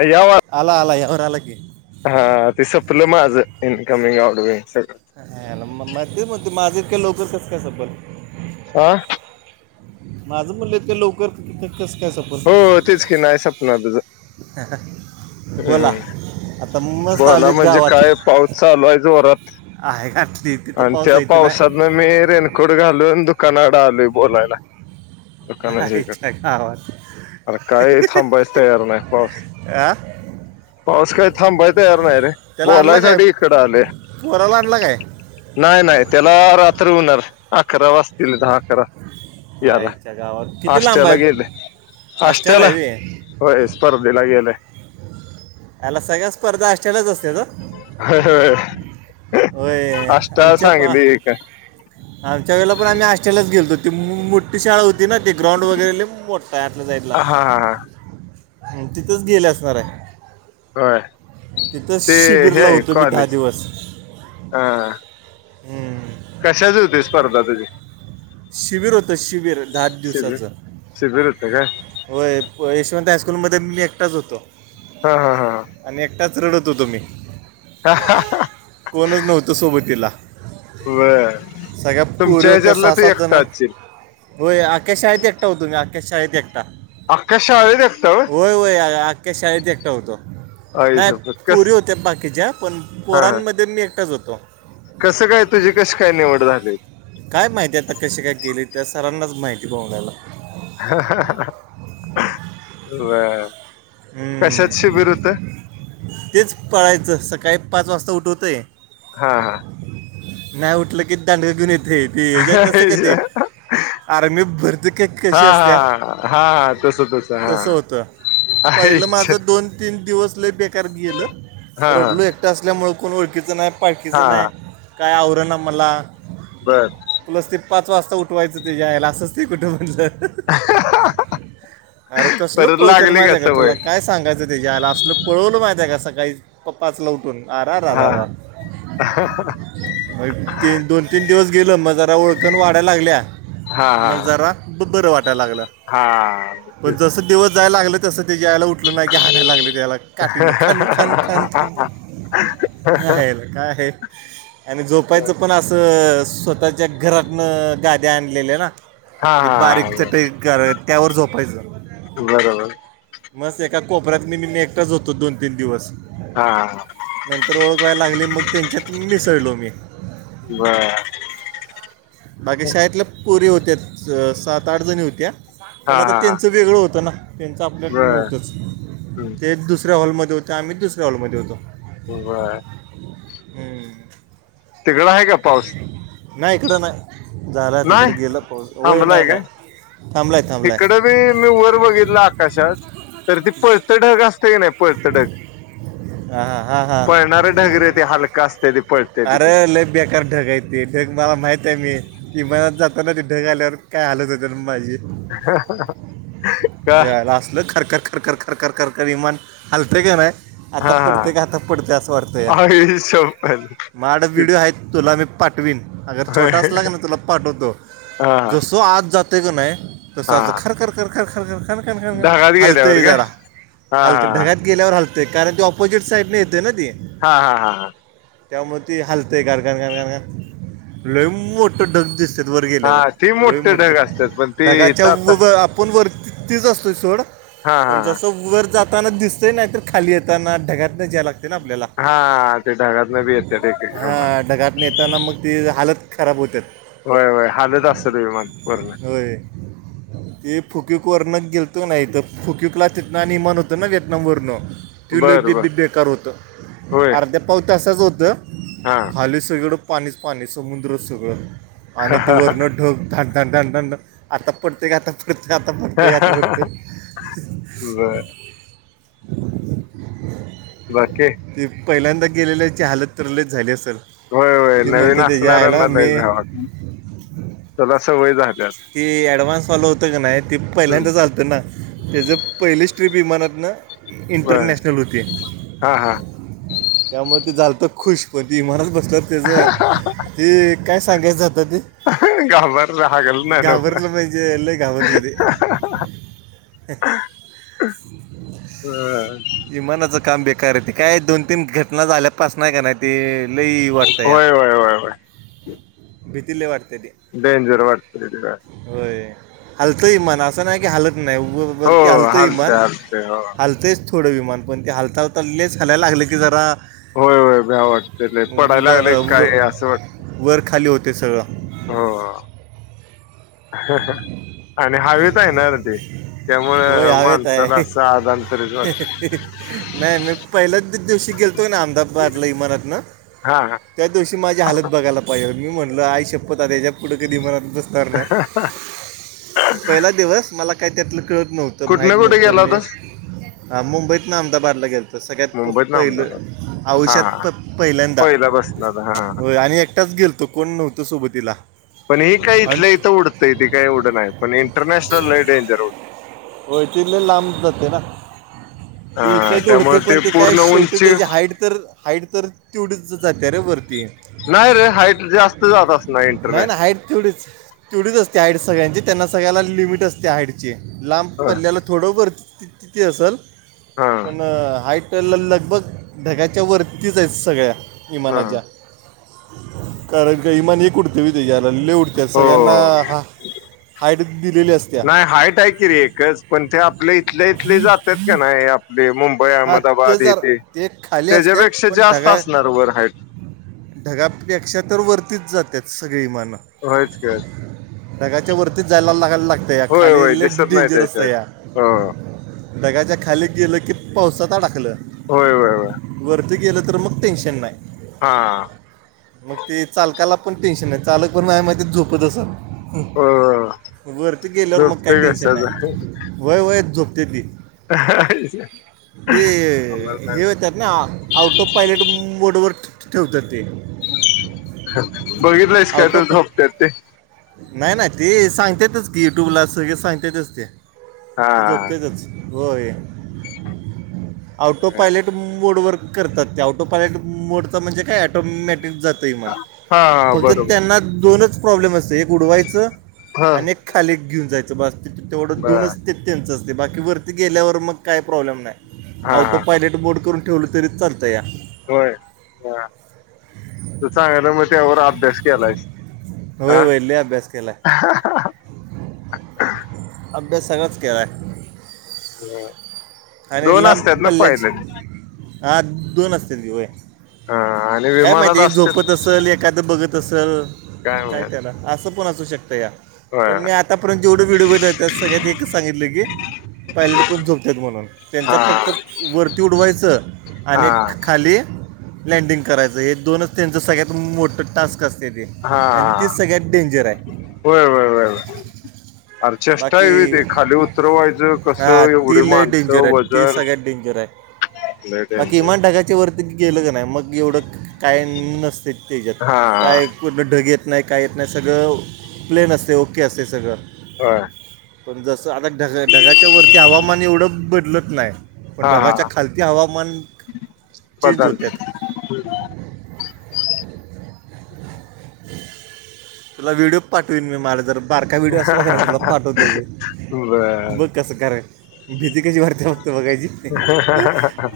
अवा आला आला एर आला क हा ते सपलं माझं इन्कमिंग आउड बंग ह मध्ये म माझ्या इतक लोकचच का सबर आा माझं म्हणलंत का लोक स काय हो सपल तेच की नाही सपन तुझं बोला आता मस्त बला आलो म्हणजे गावात काय पाऊस चालू आहे जोरात आहे घातली तिथं आणि पाऊस त्या आहे इथं नाही पावसातन मेरेन कुडगा आलू तू कनाडा आलूय बोलायला दुकाना जेकड आईच्या गावात अरे काय थांबायच तयार नाही पाऊस आ पाऊस काही थांबाय तयार नाही रे त्याला आणला काय बोलायसाठी इकड आले पोराला आणला काय नाही नाही त्याला रात्री होणार अकरा वाजतील दहा अकरा याला आईच्या गावात किती अस्े लांब अला गेले आहे आष्ट्याला अस्ेला आहे बे. होय स्पर्धेला गेलंय याला सगळ्या स्पर्धा अस्रलच असते तर हयय होय अष्टा सांगली का हा त्यावेला पण आम्ही हस्टेलाच गेलो मो मो मोठी शाळा होती. ती न त ग्राउंड वगैरे लय मोठतं आहे आतल्या जाईडला. हा हा हा तिथंच गेले असणार आहे. होय तिथं ते हे शिबिरला आहे होतो मी दहा कॉलेज दिवस. हा हा हम्म, कशाच होती स्पर्धा तुझी. शिबिर होतं शिबिर दहा शिबिर दिवसाचं. शिबिर होतं काय. होय यशवंत हायस्कूलमध्ये मी एकटाच होतो. हा हा हा हा. आणि एकटाच रडत होतो मी. का हा हा ह. कोणच नव्हतं सोबतीला. बर सगळ्या पोरी तुमच्या होत्या ह्याच्यातला सहा तू सात जण. एकटा असशील हो अख्ख्या शाळेत एकटा होतो मी अख्ख्या शाळेत एकटा. अख्या शाळेत एकटा वय. होय होय आख्या शाळेत एकटा होतो. आई नाही शप्पथ कस पोरी होत्या बाकीच्या पण हा हा पोरांमध्ये मी एकटाच होतो. कसं काय तुझी कशी काय निवड झाली. काय माहितीय आता कशी काय गेले त्या सरांनाच माहिती बघयला. बर हम्म कशाच शिबिर होतं. तेच पळायचं सकाळी पाच वाजता उठवतय. हा हा. नाही उठलं कि दांड घेऊन येते ते हेजात नसते काय ते. हा आर मी भरती का हा कशी असत्या हा हा तस हा तस होतं. पहिलं आईच माझं दोन तीन दिवस लय बेकार गेलं. हा हा रडलो एकटं असल्यामुळे कोण ओळखीचं नाही पाळखीचं हा नाही काय आवरण मला. बर. मस्त ते पाच वाजता उठवायचं तेजा आईला असंच असते कुठं म्हणलं. अरे कसलच परत पळत्यात लागली माहिती का. सवय तुला काय सांगायचं त्याच्या आला असलं पळवलं माहिती आहे का सकाळी प पाचला उठून. उठून आ रा रा रा हा रा. मग ते दोन तीन दिवस गेल मग जरा ओळखण वाढा लागल्या हा मग जरा. बरं वाटायला लागलं हा पण तेच जस दिवस जायला लागलं. तसं ते ज्यायला उठलं नाही. की हाणायला लागलं त्याला काठीनं खान खान खान. हा हा. आहेल काय आहे. आणि झोपायचं पण असं अ स्वतःच्या घरातन गाद्या आणलेल्या ना. हा ती हा बारीक चटई क र त्यावर झोपायच. बरोबर. मस एका कोपऱ्यात मी मी एकटाच होतो दोन तीन दिवस. हा नंतर ओळख वयला लागली मग त्यांच्यात मिसळलो मी. बर. बाकी शाळेतल्या पोरी होत्या सात आठ जणी होत्या. हा पण आता हा त्यांचं वेगळं होतं ना त्यांच आपल्या न बर तच ते दुसऱ्या हॉलमध्ये होत्या आम्ही दुसऱ्या हॉलमध्ये होतो. हो बर. हम्म. तिघडा आहे का पाऊस. नाही इकडं नाही झालात इकड नाही गेलं होय नाही नाही. थांबलाय थांब हिकड बी मी वर बघितलं आकाशात. तर ती पळत ढग असते. की नाही पळतढग हां हां हां हां पळणार ढगरे ते हलका असते. ते पळते तिथे अरे लय बेकार ढग आहे ते ढग मला माहित आहे. मी की मनात जाताना ते ढे ग आल्यावर काय हलत हो माझी का याला असलं खरखर खरखर ख कर कर कर कर विमान हलते का नाही आहे आता हा पडतंय काय का हा आता पडतंय असं वाटतंय आई शप्पथ माड [inaudible] व्हिडिओ आहे तुला मी पाठ नवीन अगर छोटा अस लाग ना तुला पाठवतो हा जसो आत जाते का नाही. तसचं हा खर खर खर खर खन खन ढगात गेल्यावर हालते काय जरा हा हालते हा ढगात गेल्यावर हलतययं कारण ती ऑपोजिट साइड न येते ना ती हा. हा. हा हां त्यामुळे ते हालतयं गर गर गर गर लई मोठं ढग दिसतं वर हा गेल्यावर ती लयं मोठे ढग असतात पण मोठं ते ढगाच्या इथं आता आपण वर तिचं असतो सोड हा हा पण जसं वर जाताना दिसतंय नाही तर खाली येताना ढग यला लागते ना आपल्याला हा ते ढागातन बी येत. हा ढगात न येताना मग ती हालत खराब होत. होय होय हालत असतं ते विमान वरणं हो. ते फुकक वरण गेलतो नाही तर फुककलाचेत ना आणि मण होतं ना येतना म वर्ण बर ट्युलपी बर बी बेकार होतं होय अर्ध्या पाव त असंच होतं. हा खाली सगळ पाणीच पाणी समुद्र सगळं आणि ती वरण ढग ध न न नन आता प्रत्येक आता कधी आता पडते. आता पडते. बर बाकी. तेी पहिल्यांदा गेल्याची हालत तर लईच झाली असेल होय होय ते नवीन म्हणते त्याच्या आयला असणाऱ्यांना मी नाही बेव वाटतंय त्याला सवय झालं ती ॲडव्हान्स वाले होतं काी नाही तेी हम्म पहिल्यांदा चालतं ना त्याचं पहिलीच ट्रिप विमानातनं बर इंटरनॅशनल होती हा हा त्यामुळे ते झालंय खुश पण ते इमारत बसतात त्याचं ते काय सांगायचं जातं ते गावात घाबरलं पाहिजे ते लई घाबरलेते हम, विमानाचं काम बेकार आहे ते काय दोन तीन घटना झाल्यापासुन का नाही ते लई वाढताया होय होय होय होय भिती लई वाटतंय ते डेंजर वाटतंय होय हलत विमान असं नाही की हालत नाही. हो वरती हलते विमान हालतंय हालतंय हो हालत तेच थोडं विमानपण ते हलता हलता लेच हायला लागलं की जरा होय होय भव्य वाटत पडायला उभं- लागलेय काय असं वाटत उभं- वर खाली होते सगळं ह आणि हेवेत आहे ना ते त्यामुळे होय हवेत माणसाला आहे असं आधानंतरी वाटतं नाही मी पहिल्याच दिवशी गेलतोय ना अहमदाबादला विमानं हा. हा. त्या दिवशी माझी हालत बघायला पाहिजे मी म्हणलं आय शपथ आात याच्या पुुं कधी मत बस ह [unintelligible] आला दिवस मला काय त्यातलं कळतं नव्हंतं. कुठंन कुठें गेलास होता? हा मुंबईत ना अहमदाबादला गेल तर सगळ्यात मुंबईत ना अहमदाबाद पहिलं हा आयुष्यात पहिल्यांदा पहिला बसणार हा होय. आणि एकटाच गेलतो कोण नव्हतो सोबतीला. पण ही काही आणि इथलं इथं उडतं काही ऐवड नाही पण इंटरनॅशनल डेंजर उडतं. व्हय ते लई लांब जाते ना. हा इथं ते उडते त्यामुळे पण ते काय पूर्ण शेवटी उंची त्याची व्हाइट तर व्हाईट तर तेवढीच जातंय रे वरती नाही रे व्हाईट जास्त जात असणार इंटरमॅ [unintelligible] तुडीच असते हाड सगळ्यांची त्यांना सगळ्याला लिमिट असते हाडचे लांब हा पडल्यालं थोडंभ तिथे असेल हा पण हाईट, तर ल लगभग ढग्याच्या वरतीच आहेत सगळ्या हा विमानाच्या. कारण का इमाण एक उडते वि ते याला ले उडत सगळ्यांना हो हा हाईट दिलेली असत्या नाही हायट आहे कि र एकच पण ते आपल्या इथल्या इथले जातात का नाही आपले मुबई हा ते अहमदाबाद जर इथे ते खाली असतात त्याच्यापेक्षा पण जास्त ढगा असणार वर हाईट. ढगापेक्षा तर वरतीच जाते सगळीमानं. होयच का टगाच्या वरतीच जायला लागयला लागत. होय खाली होय दिसत नाही डेंजर त्याच्यात असतंय या हो ढगाच्या खाली गेलं कि पावसातडाकलं होय होय होय वरती गेलं तर मग टेन्शन नाही. हा मग ते चालकाला पण टेन्शन नाही चालक पण माग झोपत असाल. हो वरती गेल्यावर मग काही झोपते टेन्शन कशाचा नाही वय वय झोपते ती. ह ते हे होतात ना आउट ऑफ पायलट मोडवरर ठेवतात ते. बघितलंयस काय आउट तर ऑफ झोपतत ते नाही नाही ते सांगताातच की युट्यूब ला सगळळे सांगताातच ते. हा ते झोपतेेतच होय. हा ऑटोपायलट मोडवर करतात त्या ऑटोपायलट मोडच म्हणजे काय ॲटोमॅटिक जात न हा फक्त बरोबर त्यांना दोनच प्रॉब्लेम असत एक उडवायचं हा आणि खाली घेऊन जायचं बस्त तेवढं बर दोनच ते त्यांचं असते बाकी वरती गेल्यावर मग काय प्रॉब्लेम नाही. हा ऑटो हा हा. पायलट बोर्ड करून ठेवलं तरी चालतंय. होय त सांगायला मग त्यावर अभ्यास केलायच. वयर वयले अभ्यास केला. अभ्यासगच कलाय. आणिर दोन लांब असतात ना पल्ले पायलट हा दोन असत घऊय हा आणि काय विमानात माहिती एक असतेच झोपत असते. एाद बघत असल काय त्याला अस पण असू शकत या पण होय मी आ त्यापर्ंत जेढे व्हडिओ बोललाले त्या सगळ्यांनी एकच सांगितलं की पायलट पण झोपतात म्हणून त्यांचा हा फक्त वरती उडवायचं. हा आणि खाली लँडिंग करायचं हे दोनच त्यांचं सगळ्यात मोठं टास्क असते ते. आणि हा ती सगळ्यात डेंजर आहे. हो अर चेष्टा आहेवी बाकी ते खाली उतरवायचं हां कसं एवढी ती लय डेंजर माणसं आहे ती वजन. सगळ्यात डेंजर [unintelligible] त्याच्यावरती मी गेलं का नाही मग एवढं काय नसत त्याच्यात हा काय कुठलं ढगेत. नाही काय येत नाही सगळं प्लेन असते ओके असते सगळं. हा पण जसं आता ढग ढगाच्या वरती हवामान एवढं बदलत नाही पण हा हा ढगाच्या खालती हवामान चेंज होते ह तुला व्हिडिओ पाठवन मी मला जर बारका व्हिडिओ असला का नाही तुला पाठवतो मी बर बघ कसं करय भीती कशी वारती ह ह ह ह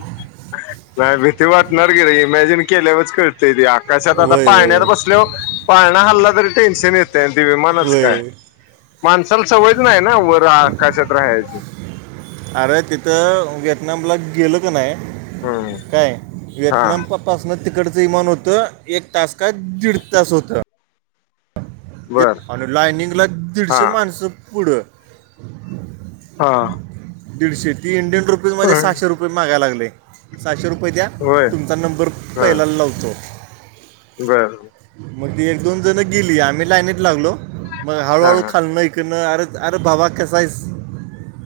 नाही भीती वाटणार गी रे इमॅजिन केल्यावरच कळतेय ते आकाशात आता वय पाहण्या वय बस पाळणा हल्ला तरी टेन्शन येते दिव्यमानच वय काय वय. माणसाला सवज नाही आहे ना व रा कशात राहायची अरे तिथं व्हएतनामला गेलं का नाही हम्म काय हा व्हएतनाम प पासन तिकडचं इमान होतं एक तास का दीड तास होतं बर आणि लाईनिंग ला हा दीडशे माणसं पुढं हा दीडशे ती इंडियन रुपीज मध्ये सहाशे होय रुपये मागाय लागले सहाशे रुपये द्या होय तुमचा नंबर पहिलाला लावतो बरंर मग ती एक दोन जण गेली आम्ही लाईणीत लागलो मग हा हळूहळू हा खालण िकन अरे अरे बाबा कसा आहेस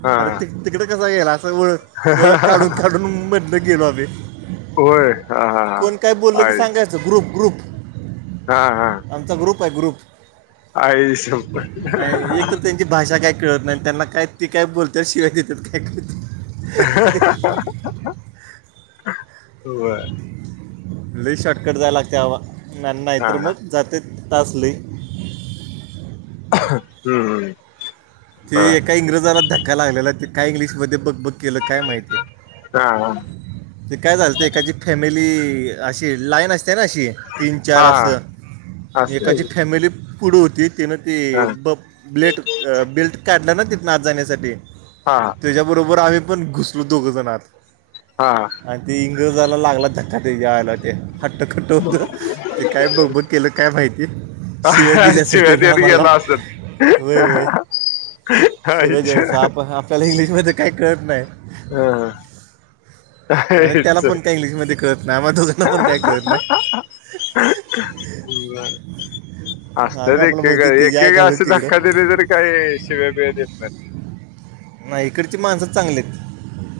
हा अरे त तिकडे कसा गला ओळ ओळख काढून काढून ब गेलो आम्ही होय हा हा हा कोण काय बोलल की आईस सांगायचं ग्रुप ग्रुप हा हा आमचा ग्रुप आहे ग्रुप नाही, एक तर आईसपथ त्यांची भाषा काय कळत नाही त्यांना काय ते काय बोलतात शिवाय देतात काय कत ह हो लई शॉर्टकट जाय लागते हवा नाही हा तर हा हम्म मग जाते तास लई हम्म ते एका इंग्रजाला धक्काय लागलेला त ते काय इंग्लिशमध्येध्ये बघ बघ केलं काय माहितीय हा हा ते काय झालत एकाची फॅमिली अशी लाईन असते ना अशी तीन चार हा असं असतय एकाची की फॅमिली पुढे होती तन ती हा ब ब्लेट बिल्ट काढला ना तिथ आत जाण्यासाठी हा हा त्याच्याबरोबर आम्ही पण घुसलो दोघं जण आात हा आणि ते इंग्र जायला लागला धक्का ते घेवायला ते हट्टखट्ट होत ते काय बघ बघ केलं काय माहिती शिवाय दिल्या असलं शिव्या त्याना देत आम्हाला गेला असल होय वय आईच्या शिवाजस आपण आपल्याला इंग्लिश मध्ये काही कळत नाही हम हा आणि त्याला पण काय इंग्लिशमध्ये कळत नाही म दोघांना पण काय कळत नाही हा आम्ही असतच आपलं एकेका म्हणतो ते जाय एकेका घालून असे धक्का तिकडं दिले तरी काही शिव्या बिव्या देत नाहीत नाही इकडची माणसंच चांगलीत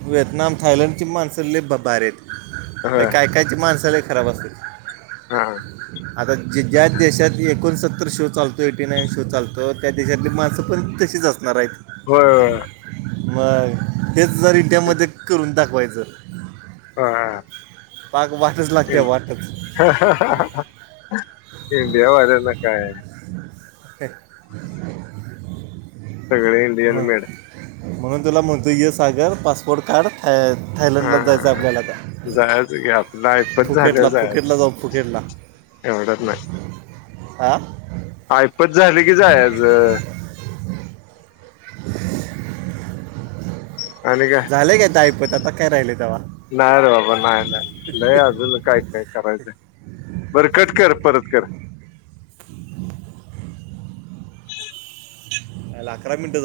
व्हिएतनाम थायलंड माणसले ब बार आहेत होय कायकायची माणसाला खराब असते हा आता जे ज्या देशात एकोणसत्तर शो चालतो एटी नाईन शो चालतो त्या देशातली माणसं पण तशीच असणार हाईत. होय. मग हेज जर तेच इंडियामध्ये करून दाखवायचं. हा पाक वाटच लागत्या वाटच. इंडिया वाल्याना काय. [inaudible] सगळ इंडियन मग मेड. म्हणून तुला मंतुय ये सागर पासपोर्ट काढ थायलंडला जायचं आपल्याला आता. जायच की आपलं आयपत झालं वर जायच, फुकेटला जाऊ एवढ्यात नाय. आ. ऐपत झाली की जायाच. आणि काय? झाल्या की आता ऐपत आता काय राहिलंय तव्हा? नाही रे बाबा नाही नाही, नाही अजून काय काय करायचंय. बर कट कर परत कर. आईला अकरा मनिट झा